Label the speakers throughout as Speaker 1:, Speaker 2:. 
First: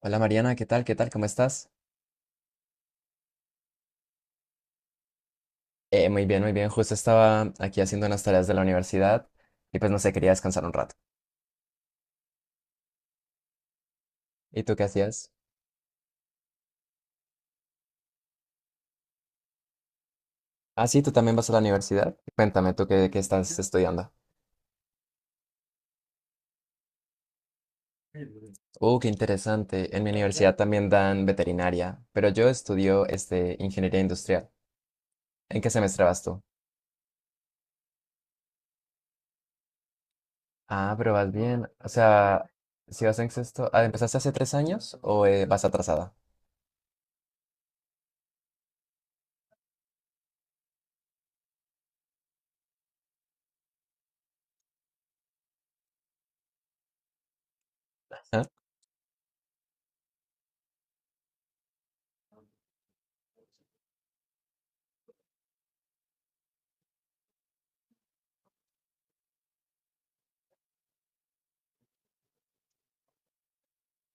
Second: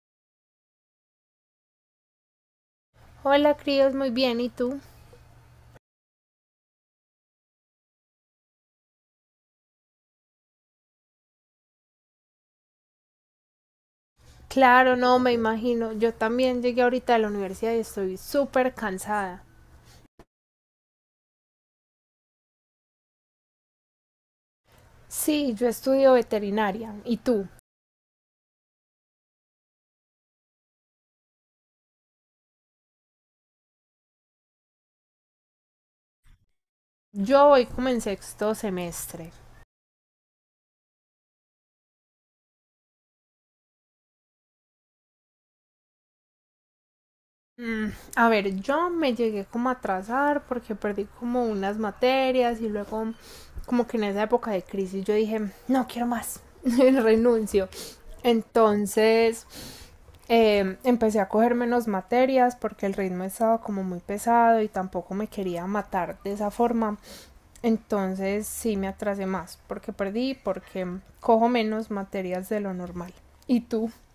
Speaker 1: Hola, Mariana, ¿qué tal? ¿Qué tal? ¿Cómo estás?
Speaker 2: Hola, críos, muy bien. ¿Y tú?
Speaker 1: Muy bien, muy bien. Justo estaba aquí haciendo unas tareas de la universidad y pues no sé, quería descansar un rato. ¿Y tú qué
Speaker 2: Claro, no,
Speaker 1: hacías?
Speaker 2: me imagino. Yo también llegué ahorita de la universidad y estoy súper cansada.
Speaker 1: Ah, sí, tú también vas a la universidad. Cuéntame, ¿tú qué estás estudiando?
Speaker 2: Sí, yo estudio veterinaria. ¿Y tú?
Speaker 1: Qué interesante. En mi universidad también dan veterinaria, pero yo estudio este, ingeniería industrial. ¿En qué semestre vas tú?
Speaker 2: Yo hoy comencé sexto semestre.
Speaker 1: Ah, pero vas bien. O sea, si vas en sexto, ah, ¿empezaste hace tres años o vas atrasada?
Speaker 2: Mm, A ver, yo me llegué como a atrasar porque perdí como unas materias y luego como que en esa época de crisis yo dije, no quiero más, renuncio.
Speaker 1: ¿Ah?
Speaker 2: Entonces empecé a coger menos materias porque el ritmo estaba como muy pesado y tampoco me quería matar de esa forma. Entonces sí me atrasé más porque perdí, porque cojo menos materias de lo normal. ¿Y tú? No.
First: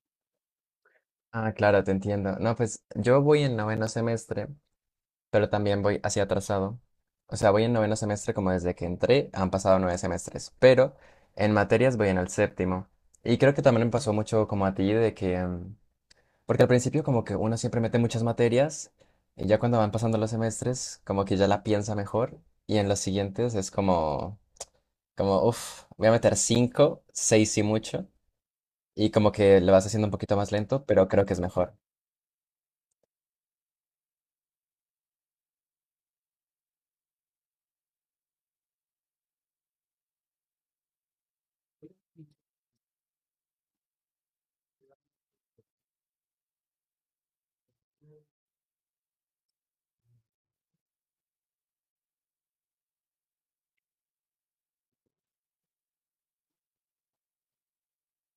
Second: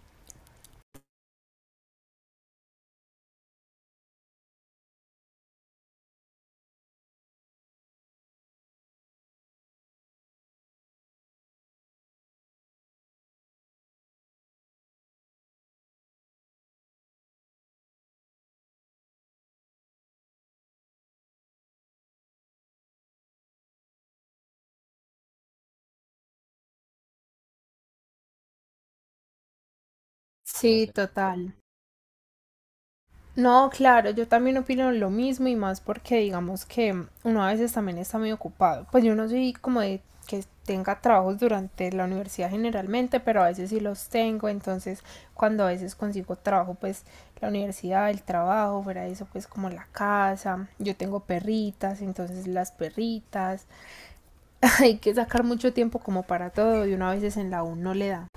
Speaker 1: Ah, claro, te entiendo. No, pues yo voy en noveno semestre, pero también voy así atrasado. O sea, voy en noveno semestre como desde que entré, han pasado nueve semestres, pero en materias voy en el séptimo. Y creo que también me pasó mucho como a ti de que, porque al principio como que uno siempre mete muchas materias y ya cuando van pasando los semestres como que ya la piensa mejor y en los siguientes es como, como, uff, voy a meter cinco, seis y mucho y como que lo vas haciendo un poquito más lento,
Speaker 2: Sí, sé.
Speaker 1: pero creo que es
Speaker 2: Total.
Speaker 1: mejor.
Speaker 2: No, claro, yo también opino lo mismo y más porque digamos que uno a veces también está muy ocupado. Pues yo no soy como de que tenga trabajos durante la universidad generalmente, pero a veces sí los tengo, entonces cuando a veces consigo trabajo, pues la universidad, el trabajo, fuera de eso, pues como la casa, yo tengo perritas, entonces las perritas, hay que sacar mucho tiempo como para todo y uno a veces en la U no le da.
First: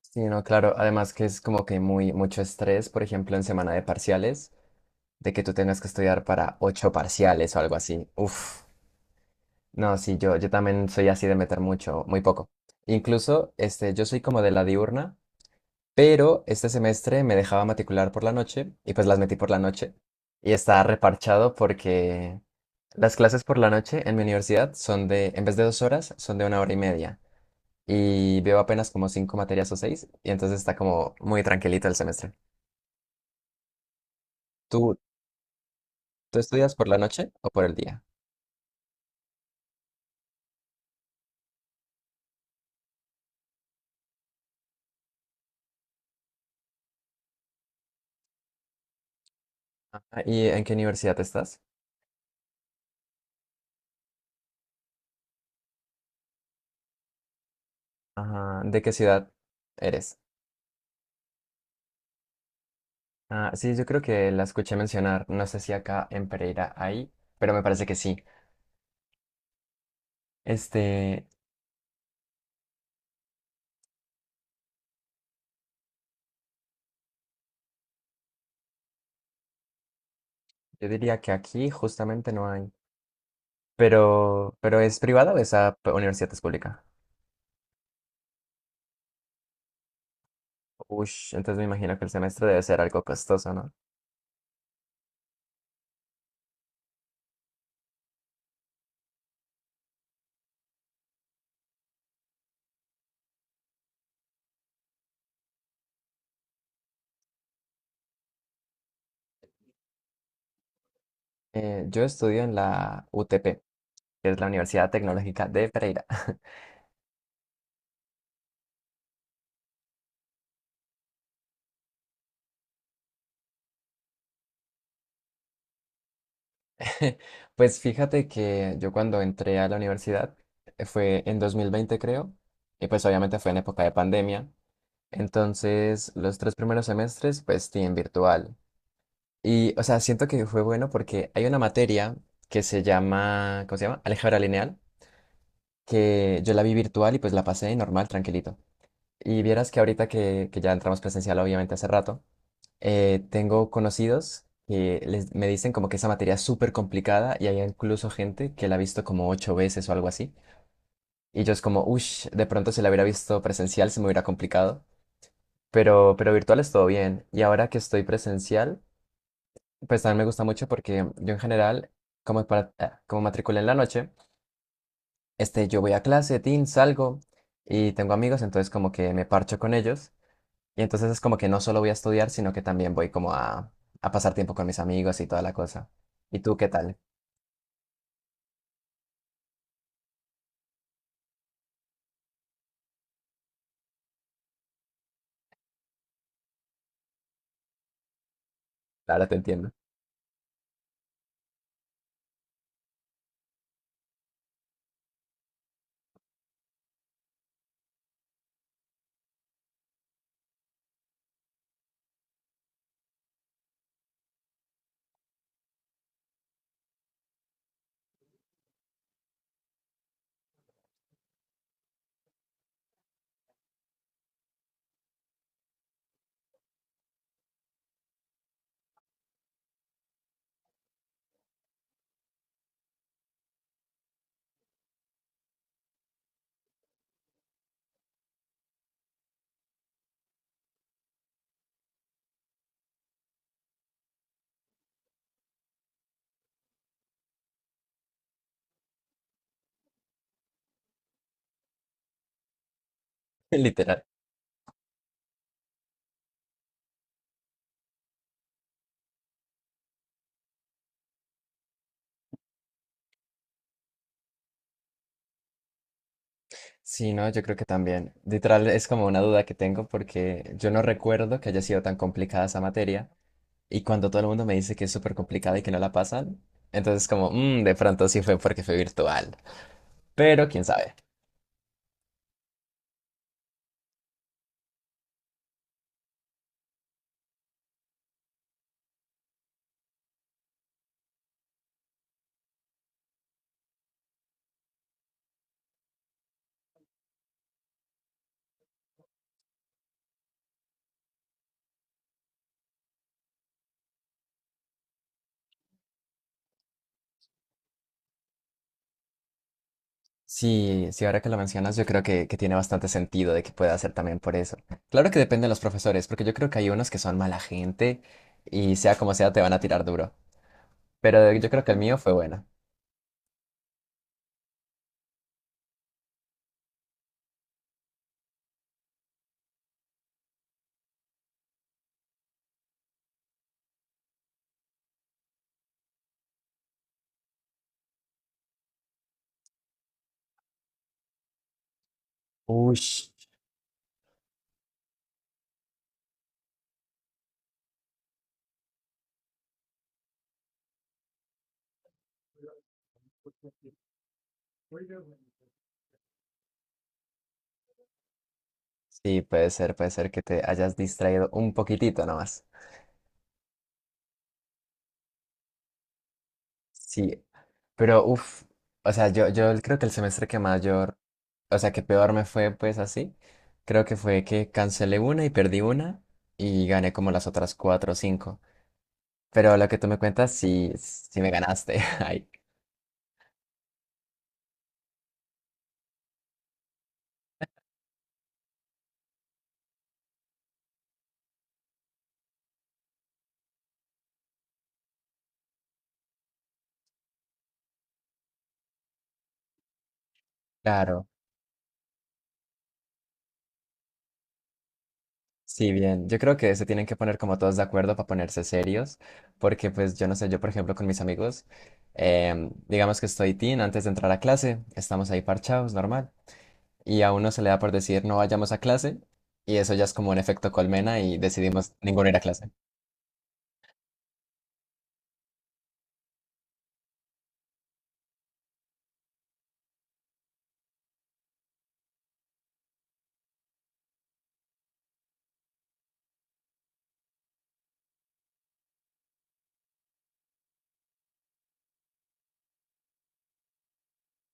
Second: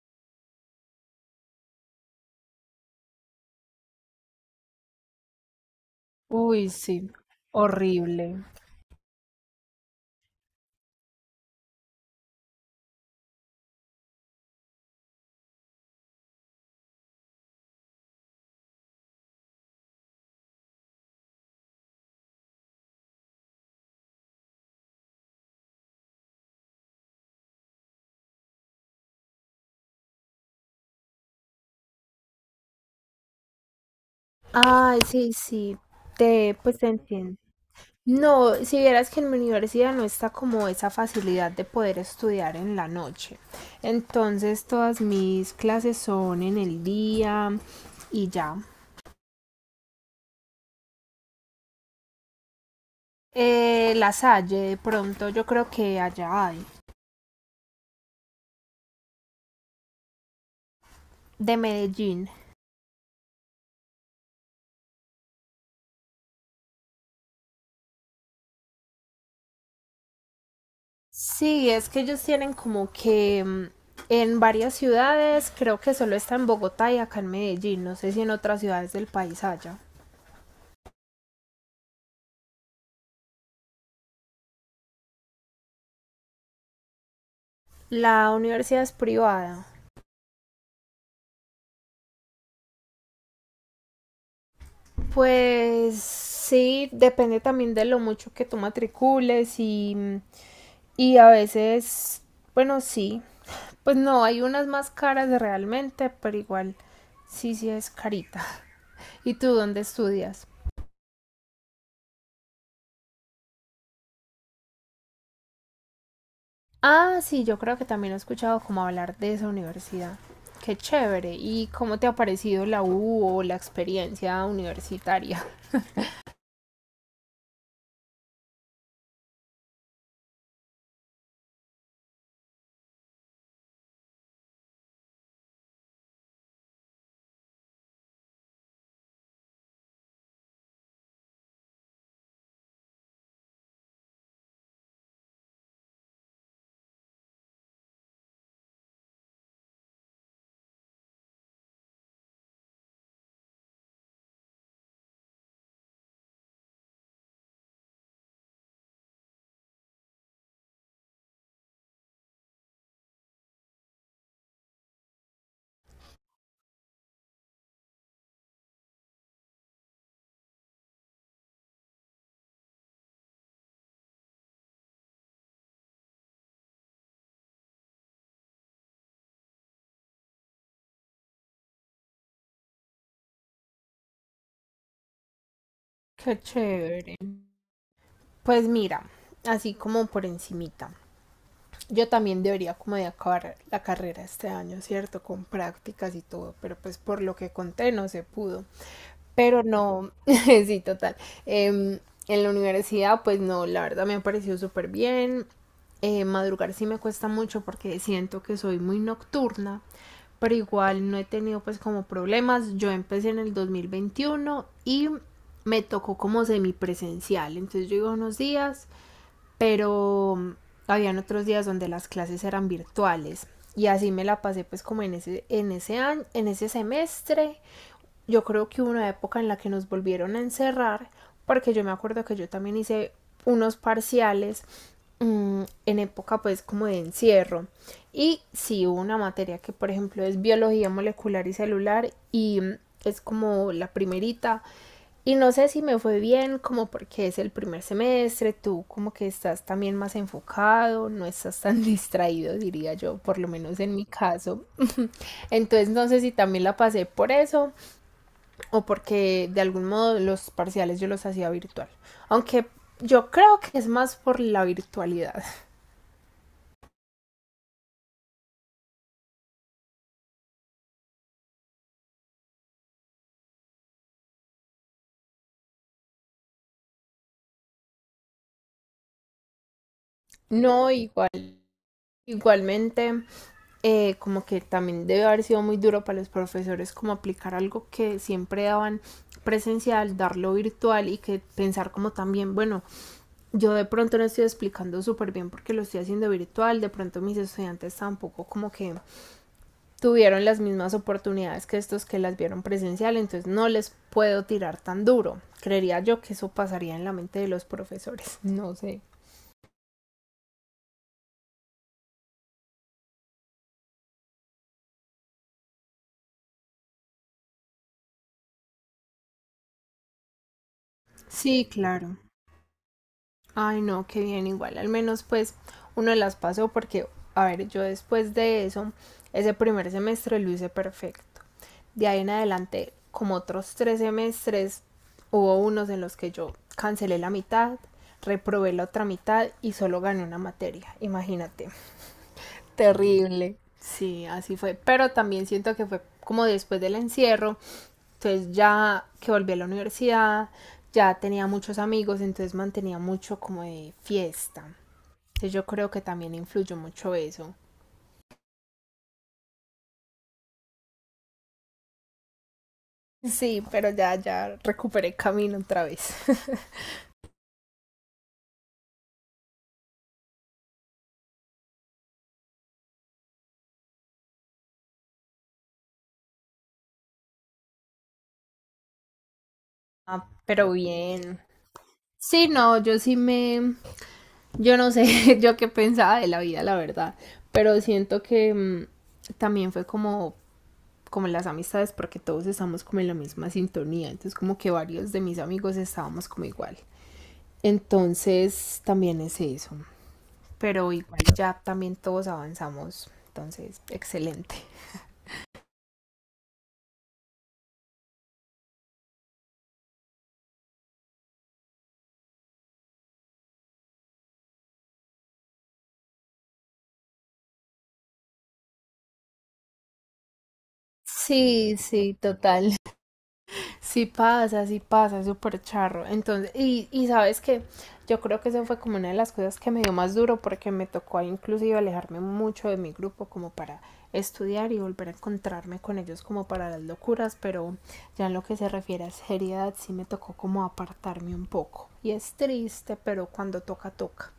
Speaker 1: Sí, no, claro. Además que es como que muy mucho estrés, por ejemplo, en semana de parciales, de que tú tengas que estudiar para
Speaker 2: Uy,
Speaker 1: ocho
Speaker 2: sí,
Speaker 1: parciales o algo así.
Speaker 2: horrible.
Speaker 1: Uf, no, sí, yo también soy así de meter mucho, muy poco. Incluso, este, yo soy como de la diurna, pero este semestre me dejaba matricular por la noche y pues las metí por la noche. Y está reparchado porque las clases por la noche en mi universidad son de, en vez de dos horas, son de una hora y media. Y veo apenas como cinco materias o seis, y entonces está como muy tranquilito el semestre. ¿Tú,
Speaker 2: Ay, sí, sí,
Speaker 1: tú
Speaker 2: te,
Speaker 1: estudias
Speaker 2: pues te
Speaker 1: por la noche
Speaker 2: entiendo.
Speaker 1: o por el día?
Speaker 2: No, si vieras que en mi universidad no está como esa facilidad de poder estudiar en la noche. Entonces todas mis clases son en el día y ya.
Speaker 1: Ah, ¿y en qué universidad estás?
Speaker 2: La Salle, de pronto yo creo que allá hay,
Speaker 1: Ajá, ¿de qué ciudad eres?
Speaker 2: de Medellín.
Speaker 1: Ah, sí, yo creo que la escuché mencionar, no sé si acá en Pereira hay, pero me parece que sí. Este,
Speaker 2: Sí, es que ellos tienen como que en varias ciudades, creo que solo está en Bogotá y acá en Medellín, no sé si en otras ciudades del país haya.
Speaker 1: yo diría que aquí justamente no hay, pero ¿es privada o esa p- universidad es pública?
Speaker 2: La universidad es privada.
Speaker 1: Ush, entonces me imagino que el semestre debe ser algo costoso, ¿no?
Speaker 2: Pues sí, depende también de lo mucho que tú matricules y a veces, bueno, sí, pues no, hay unas más caras realmente, pero igual sí, sí es carita. ¿Y tú dónde estudias?
Speaker 1: Yo estudio en la UTP, que es la Universidad Tecnológica de Pereira.
Speaker 2: Ah, sí, yo creo que también he escuchado como hablar de esa universidad. Qué chévere. ¿Y cómo te ha parecido la U o la experiencia universitaria?
Speaker 1: Pues fíjate que yo cuando entré a la universidad fue en 2020, creo, y pues obviamente fue en época de pandemia. Entonces, los tres primeros semestres, pues, sí, en virtual. Y, o sea, siento que fue bueno porque hay una materia que se llama, ¿cómo se llama? Álgebra lineal, que yo la vi virtual y pues la pasé normal, tranquilito. Y vieras que ahorita que ya entramos presencial, obviamente hace rato, tengo conocidos que me dicen como que esa materia es súper complicada y hay incluso gente que la ha visto como ocho veces o algo así. Y yo es como, uff, de pronto si la hubiera visto presencial se me hubiera complicado, pero virtual es todo bien. Y ahora que estoy presencial, pues también me gusta mucho porque yo en general, como, para, como matriculé en la noche, este, yo voy a clase, tin, salgo y tengo amigos, entonces como que me parcho con ellos. Y entonces es como que no solo voy a estudiar, sino que también voy como a pasar tiempo con mis amigos y toda la cosa.
Speaker 2: Qué
Speaker 1: ¿Y tú qué tal?
Speaker 2: chévere. Pues mira, así como por encimita. Yo también debería como de acabar la carrera este año, ¿cierto? Con prácticas y todo, pero pues por lo que conté no se pudo.
Speaker 1: Ahora te
Speaker 2: Pero
Speaker 1: entiendo.
Speaker 2: no, sí, total. Em, en la universidad, pues no, la verdad me ha parecido súper bien. Madrugar sí me cuesta mucho porque siento que soy muy nocturna, pero igual no he tenido pues como problemas. Yo empecé en el 2021 y me tocó como semipresencial, entonces yo iba unos días pero habían otros días donde las clases eran virtuales y así me la pasé pues como en ese año, en ese semestre yo creo que hubo una época en la que nos volvieron a encerrar, porque yo me acuerdo que yo también hice unos parciales en época pues como de encierro. Y sí hubo una materia que por ejemplo es biología molecular y celular y es como la primerita. Y no sé si me fue bien, como porque es el primer semestre, tú como que estás también más enfocado, no estás tan distraído, diría yo, por lo menos en mi
Speaker 1: Literal.
Speaker 2: caso. Entonces no sé si también la pasé por eso o porque de algún modo los parciales yo los hacía virtual. Aunque yo creo que es más por la virtualidad.
Speaker 1: Sí, no, yo creo que también. Literal es como una duda que tengo porque yo no recuerdo que haya sido tan complicada esa materia. Y cuando todo el mundo me dice que es súper complicado y que no la pasan, entonces como, "Mm, de pronto sí fue porque fue virtual. Pero quién
Speaker 2: No
Speaker 1: sabe."
Speaker 2: igual. Igualmente, como que también debe haber sido muy duro para los profesores como aplicar algo que siempre daban presencial, darlo virtual y que pensar como también, bueno, yo de pronto no estoy explicando súper bien porque lo estoy haciendo virtual, de pronto mis estudiantes tampoco como que tuvieron las mismas oportunidades que estos que las vieron presencial, entonces no les puedo tirar tan duro. Creería yo que eso pasaría en la mente de los profesores, no sé.
Speaker 1: Sí, sí, ahora que lo mencionas, yo creo que tiene bastante sentido de que pueda ser también por eso. Claro que depende de los profesores, porque yo creo que hay unos que son mala gente y sea como sea te van a tirar duro. Pero yo
Speaker 2: Sí,
Speaker 1: creo que el mío
Speaker 2: claro.
Speaker 1: fue bueno.
Speaker 2: Ay, no, qué bien, igual, al menos pues uno las pasó porque, a ver, yo después de eso, ese primer semestre lo hice perfecto. De ahí en adelante, como otros tres semestres, hubo unos en los que yo cancelé la mitad, reprobé la otra mitad y solo gané una materia, imagínate.
Speaker 1: Uy,
Speaker 2: Terrible. Sí, así fue. Pero también siento que fue como después del encierro. Entonces ya que volví a la universidad, ya tenía muchos amigos, entonces mantenía mucho como de fiesta. Entonces yo creo que también influyó mucho eso.
Speaker 1: sí, puede ser que te hayas distraído un poquitito nomás.
Speaker 2: Sí, pero ya, ya recuperé camino otra vez.
Speaker 1: Sí, pero uff, o sea, yo creo que el semestre que mayor, o sea, que peor me fue pues así, creo que fue que cancelé una y perdí una y gané como las otras cuatro o cinco. Pero lo que tú me
Speaker 2: Ah,
Speaker 1: cuentas,
Speaker 2: pero
Speaker 1: sí, sí me
Speaker 2: bien.
Speaker 1: ganaste. Ay,
Speaker 2: Sí, no, yo sí me... Yo no sé yo qué pensaba de la vida, la verdad. Pero siento que también fue como como las amistades porque todos estamos como en la misma sintonía, entonces como que varios de mis amigos estábamos como igual. Entonces también es eso, pero
Speaker 1: claro,
Speaker 2: igual ya también todos avanzamos, entonces excelente.
Speaker 1: sí, bien. Yo creo que se tienen que poner como todos de acuerdo para ponerse serios, porque pues yo no sé, yo por ejemplo con mis amigos, digamos que estoy teen antes de entrar a clase, estamos ahí parchados, normal, y a uno se le da por decir no vayamos a clase y eso ya es como un efecto colmena y
Speaker 2: Sí,
Speaker 1: decidimos ninguno
Speaker 2: sí,
Speaker 1: ir a clase.
Speaker 2: total. Sí pasa, es súper charro. Entonces, y sabes que yo creo que eso fue como una de las cosas que me dio más duro porque me tocó ahí inclusive alejarme mucho de mi grupo como para estudiar y volver a encontrarme con ellos como para las locuras, pero ya en lo que se refiere a seriedad sí me tocó como apartarme un poco. Y es triste, pero cuando toca, toca.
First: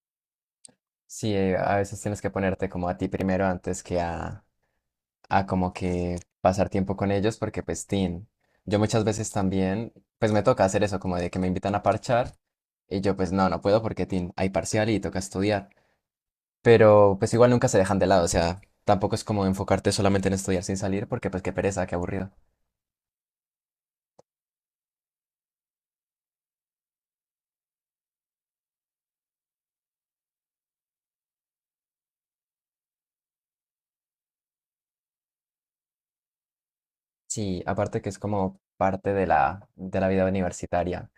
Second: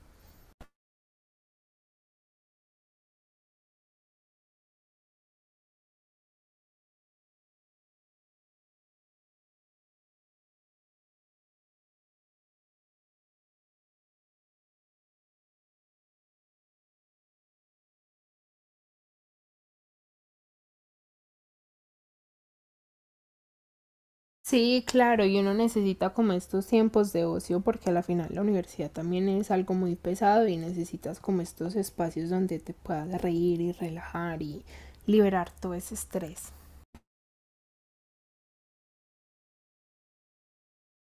Speaker 1: Sí, a veces tienes que ponerte como a ti primero antes que a como que pasar tiempo con ellos porque pues tin, yo muchas veces también pues me toca hacer eso como de que me invitan a parchar y yo pues no, no puedo porque tin, hay parcial y toca estudiar, pero pues igual nunca se dejan de lado, o sea, tampoco es como enfocarte solamente en estudiar sin salir porque pues qué pereza, qué aburrido.
Speaker 2: Sí, claro, y uno necesita como estos tiempos de ocio porque a la final la universidad también es algo muy pesado y necesitas como estos espacios donde te puedas reír y relajar y liberar todo ese estrés.
Speaker 1: Sí, aparte que es como parte de la vida universitaria.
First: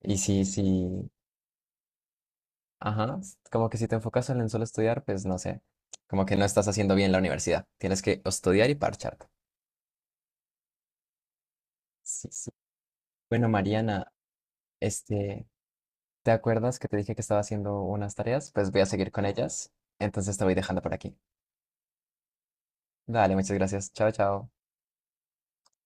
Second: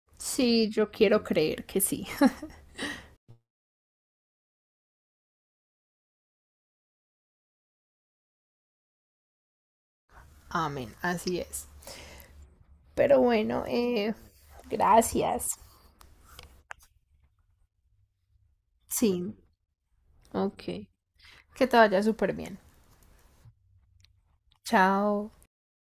Speaker 1: Y sí,
Speaker 2: Sí,
Speaker 1: sí,
Speaker 2: yo quiero creer que sí.
Speaker 1: ajá, s- como que si te enfocas en solo estudiar, pues no sé, como que no estás haciendo bien la universidad. Tienes que estudiar y parcharte.
Speaker 2: Amén, así es.
Speaker 1: Sí, sí.
Speaker 2: Pero
Speaker 1: Bueno,
Speaker 2: bueno,
Speaker 1: Mariana, este,
Speaker 2: gracias.
Speaker 1: ¿te acuerdas que te dije que estaba haciendo unas tareas? Pues voy a seguir con
Speaker 2: Sí,
Speaker 1: ellas. Entonces te voy
Speaker 2: ok.
Speaker 1: dejando por aquí.
Speaker 2: Que te vaya súper bien.
Speaker 1: Dale, muchas gracias. Chao, chao.
Speaker 2: Chao.